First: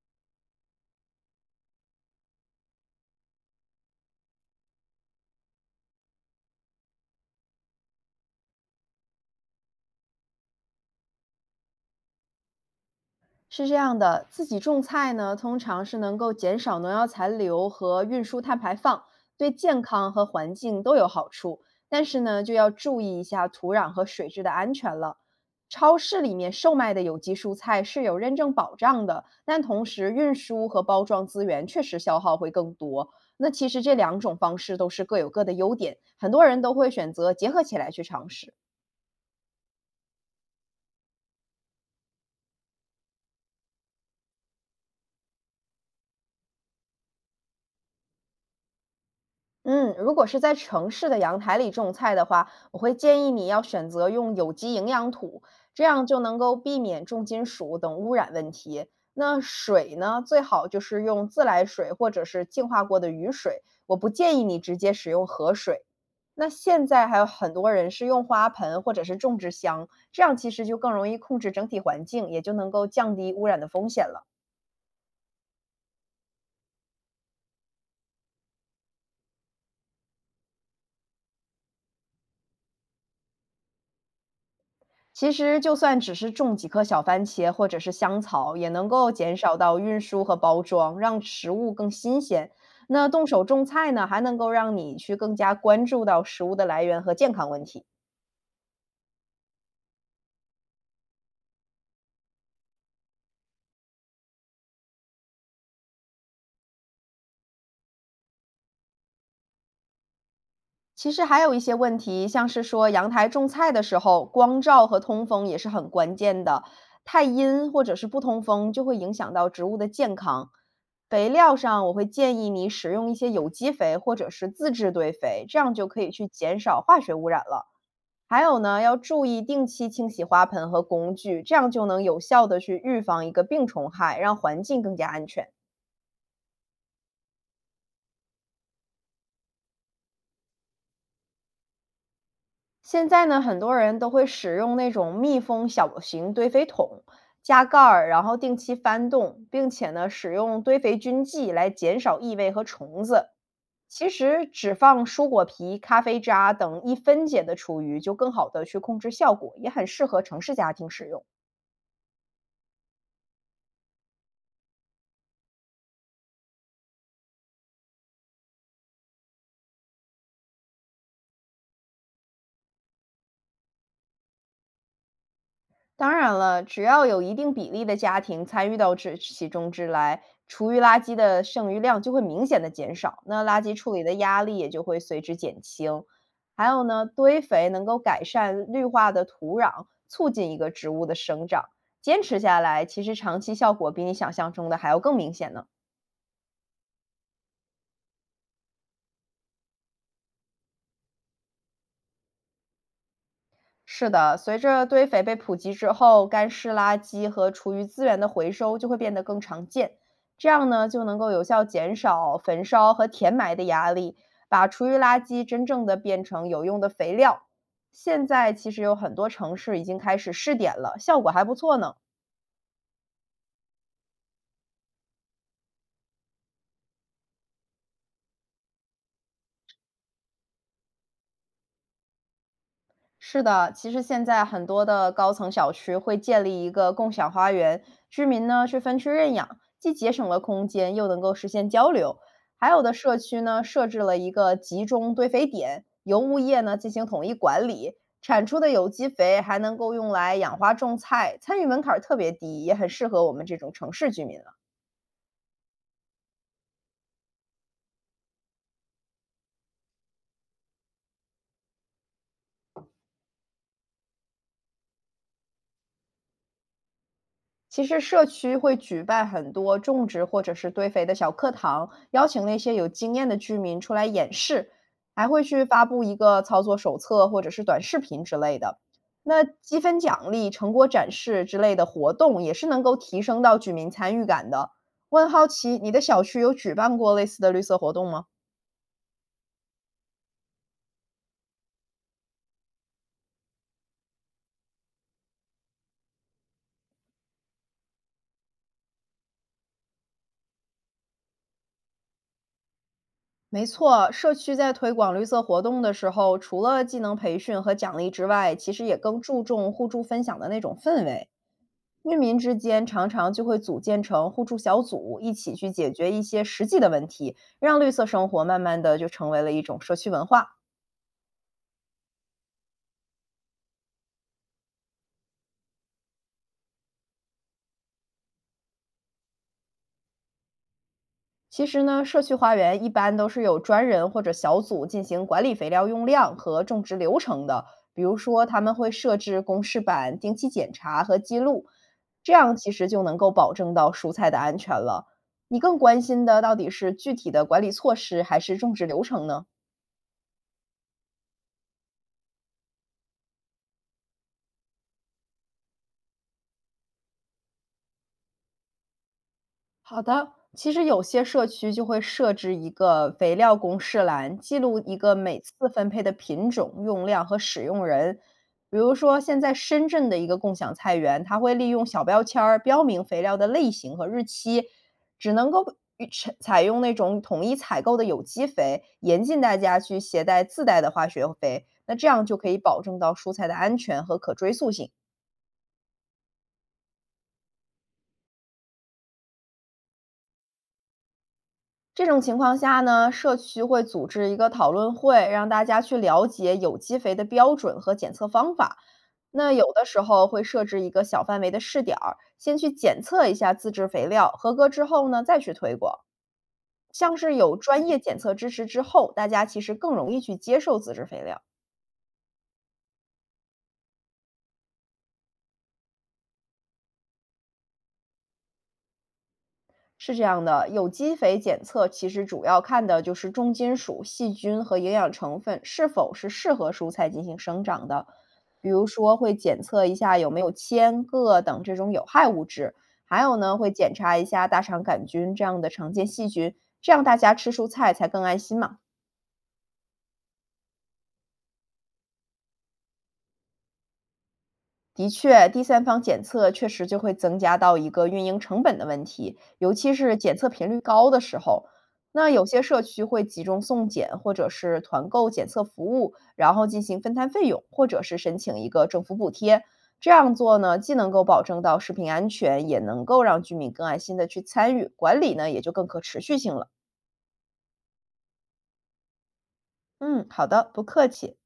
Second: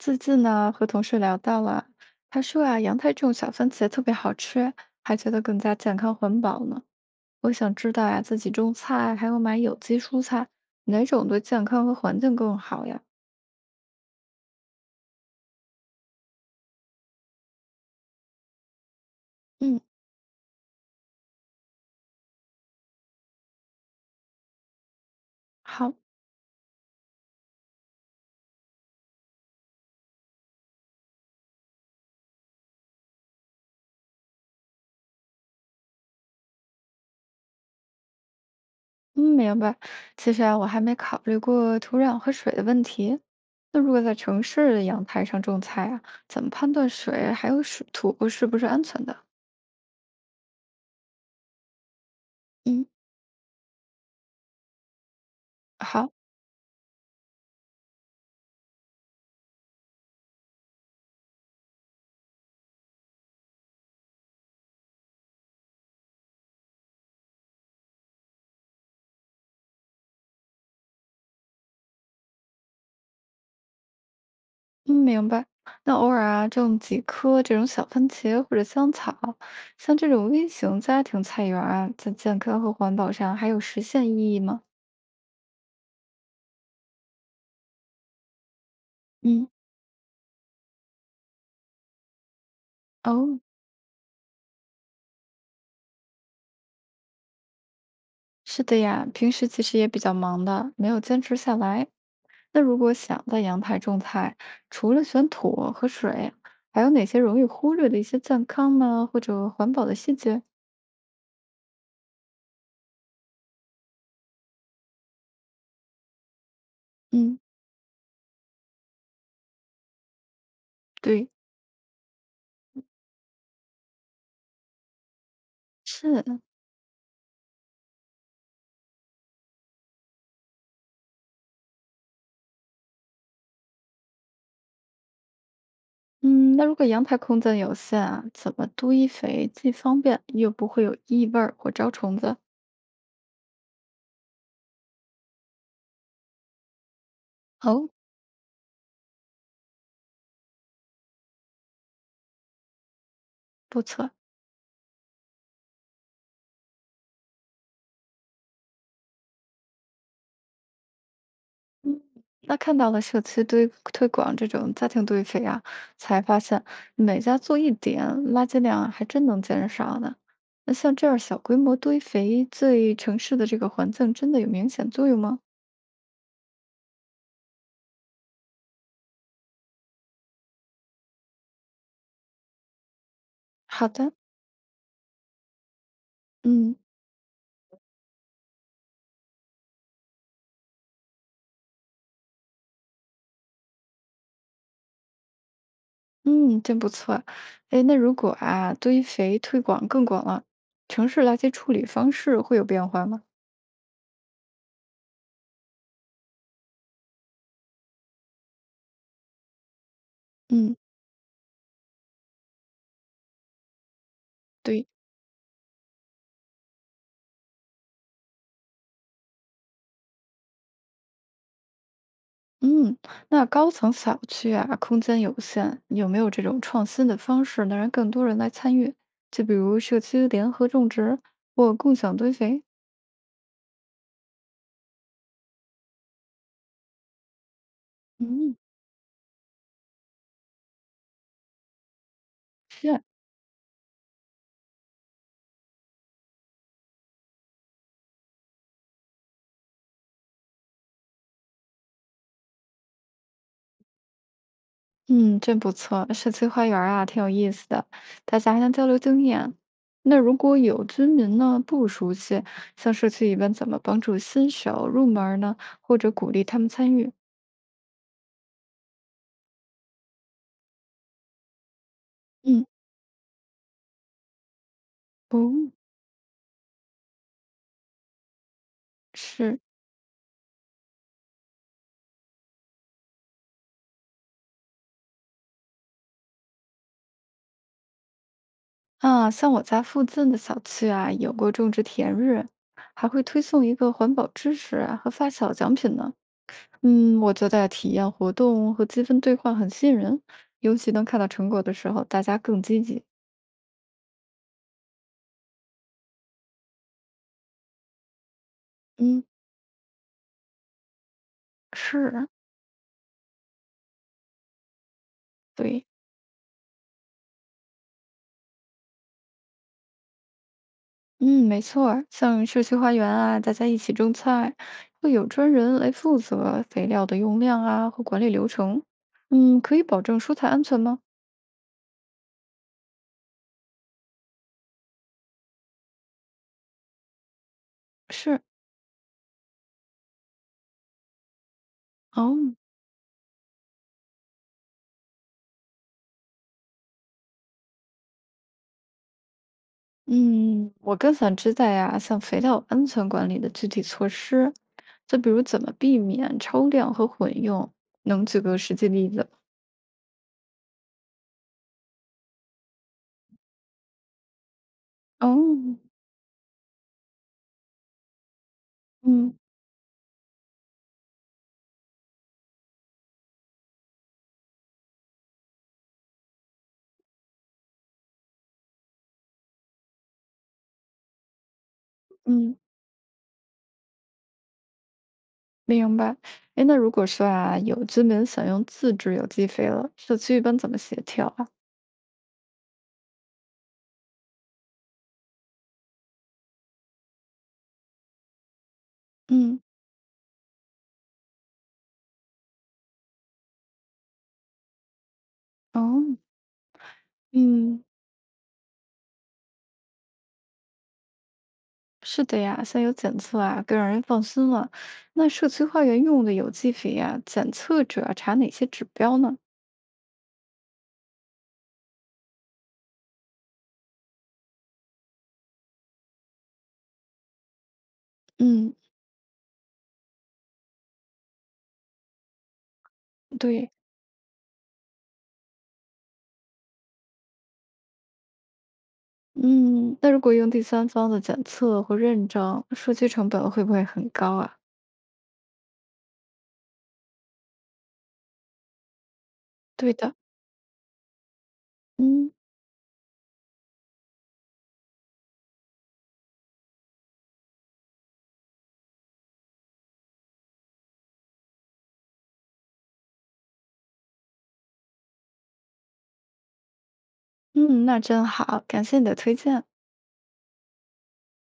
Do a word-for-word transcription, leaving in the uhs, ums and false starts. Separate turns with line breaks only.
最近呢，和同事聊到了，他说啊，阳台种小番茄特别好吃，还觉得更加健康环保呢。我想知道呀，自己种菜还有买有机蔬菜，哪种对健康和环境更好呀？
是这样的，自己种菜呢，通常是能够减少农药残留和运输碳排放，对
嗯，
健康和环境都有好处。但是呢，就要注意一下土壤和水质的安全了。
好，
超市里面售卖的有机蔬菜是有认证保障的，但同时运输和包装资源确实消耗会更多。那其实这两种方式都是各有各的优点，很多人都会选择结合起来去尝试。
嗯，明白。其实啊，我还没考虑过土壤和水的问题。那如果在城市的阳台上种菜啊，怎么判断水还有水土是不是安全的？
嗯，如果是在城市的阳台里种菜的话，我
嗯，
会建议你要选择用有机营养土，这样
好。
就能够避免重金属等污染问题。那水呢，最好就是用自来水或者是净化过的雨水，我不建议你直接使用河水。那现在还有很多人是用花盆或者是种植箱，这样其实就更容易控制整体环境，也就能够降低污染的风险了。
嗯，明白。那偶尔啊，种几颗这种小番茄或者香草，像这种微型家庭菜园儿啊，在健康和环保上还有实现意义吗？
其实就算只是种几颗小番茄或者是香草，也能够减
嗯，
少到运输和包装，让食物更新鲜。那动
哦，
手种菜呢，还能够让你去更加关注到食物的来源和健康问题。
是的呀，平时其实也比较忙的，没有坚持下来。那如果想在阳台种菜，除了选土和水，还有哪些容易忽略的一些健康呢，或者环保的细节？
其实还有一些问题，像是说阳台种菜的时候，光照和通风也是很关键的。太
嗯，
阴或者是不通风，就会影响到植物的健康。肥
对，
料上，我会建议你使用一些有机肥或者是自制堆肥，这样就可以去
是
减少化学污染了。还有呢，要注意定期清洗花盆和工具，这样就能有效的去预防一个病虫害，让环境更加安全。
嗯，那如果阳台空间有限啊，怎么堆肥既方便又不会有异味儿或招虫子？
现在呢，很多人都会使用那种密封小型堆肥桶，加盖
哦，
儿，然后定期翻动，并且呢，使用堆肥菌剂来减少异味和虫子。
不
其
错，
实，只放蔬果皮、咖啡渣等易分解的厨余，就更好的去控制效果，也很适合城市家庭使用。
嗯，那看到了社区堆推广这种家庭堆肥啊，才发现每家做一点，垃圾量啊还真能减少呢。那像这样小规模堆肥，对城市的这个环境真的有明显作用吗？
当然了，只要有一定比例的家庭参与到这其中之来，厨余垃圾的剩余量就会明显的减少，那垃圾
好
处理
的，
的压力也就会随之减轻。还
嗯
有呢，堆肥能够改善绿化的土壤，促进一个植物的生长。坚持下来，其实长期效果比你想象中的还要更明显呢。
嗯，真不错。哎，那如果啊堆肥推广更广了，城市垃圾处理方式会有变化吗？
是的，随着堆肥被普及之后，干湿垃圾和厨余资源的回收就会变得更常见。这样
嗯，
呢，就能够有效减少焚烧和填埋的压力，把厨
对，
余垃圾真正的变成有用的肥料。现在其实有很多城市已经开始试点了，效果还不错呢。
嗯，那高层小区啊，空间有限，有没有这种创新的方式能让更多人来参与？就比如社区联合种植或共享堆肥？
是的，其实现在很多的高层小区会建立一个共享花园，居民
嗯，
呢去分区认养，既节省了空间，又能够实现交流。还有的
是，
社区呢设置了一个集中堆肥点，由物业呢进行统一管理，产出的有机肥还能够用来养花种菜，参与门槛儿特别低，也很适合我们这种城市居民。
嗯，真不错，社区花园儿啊，挺有意思的，大家还能交流经验。那如果有居民呢不熟悉，像社区一般怎么帮助新手入门儿呢？或者鼓励他们参与？
其实社区会举办很多种植或者是堆肥的小课堂，邀请那
嗯，
些有经验的居民出来演示，还会去
哦。
发布一个操作手册或者是短视频之类的。那
是
积分奖励、成果展示之类的活动也是能够提升到居民参与感的。我很好奇，你的小区有举办过类似的绿色活动吗？
啊，像我家附近的小区啊，有过种植田日，还会推送一个环保知识啊和发小奖品呢。嗯，我觉得体验活动和积分兑换很吸引人，尤其能看到成果的时候，大家更积极。
没错，社区在推广绿色活动的时候，除了技能培训和奖励之外，其实也更
嗯，
注重互助分享的那种氛围。
是
居
啊，
民之间常常就会组建成互助小组，一起去
对，
解决一些实际的问题，让绿色生活慢慢的就成为了一种社区文化。
嗯，没错儿，像社区花园啊，大家一起种菜，会有专人来负责肥料的用量啊和管理流程。嗯，可以保证蔬菜安全吗？
其实呢，社区花园一般都是有专人或者小组进行管理肥料用量和种植流程的，比如
是，
说他们会设置公示板，定期检查和记录，这
哦。
样其实就能够保证到蔬菜的安全了。你更关心的到底是具体的管理措施还是种植流程呢？
嗯，我更想知道呀，像肥料安全管理的具体措施，就比如怎么避免超量和混用，能举个实际例子吗？
好的，其实有些社区就会设置一个肥料公示栏，记录一个
哦，
每次分配的品种、用量和使用人。比如说，
嗯
现在深圳的一个共享菜园，它会利用小标签儿标明肥料的类型和日期，只能够与采采用那种统一采购的有机肥，严禁大家去携带自带的化学肥。那这样就可以
嗯，
保证到蔬菜的安全和可追溯性。
明白。哎，那如果说啊，有居民想用自制有机肥了，社区一般怎么协调啊？
这种情况下呢，社区会组织一个讨论会，让大家去了解有机肥的标准和检测方法。那
嗯，
有的时候会设置一个小范围的试点儿，先去检测一下自制肥料，合格之后呢，再去推广。
哦，
像是有
嗯，
专业检测支持之后，大家其实更容易去接受自制肥料。
是的呀，像有检测啊，更让人放心了。那社区花园用的有机肥呀，检测主要查哪些指标呢？
是这样的，有机肥检测其实主要看的就是重金属、细菌和营养成分是否是适合蔬菜进行生长的。比
嗯，
如说，会检测一下有没有铅、铬等这种有害物质，还有呢，会
对。
检查一下大肠杆菌这样的常见细菌，这样大家吃蔬菜才更安心嘛。
嗯，那如果用第三方的检测或认证，数据成本会不会很高啊？
的确，第三方检测确实就会增加到一个运营成本的问题，尤
对
其
的。
是检测频率高的时候。那
嗯
有些社区会集中送检或者是团购检测服务，然后进行分摊费用，或者是申请一个政府补贴。这样做呢，既能够保证到食品安全，也能够让居民更安心的去参与管理呢，也就更可持续性了。
嗯，那真好，感谢你的推荐。
嗯，好的，不客气。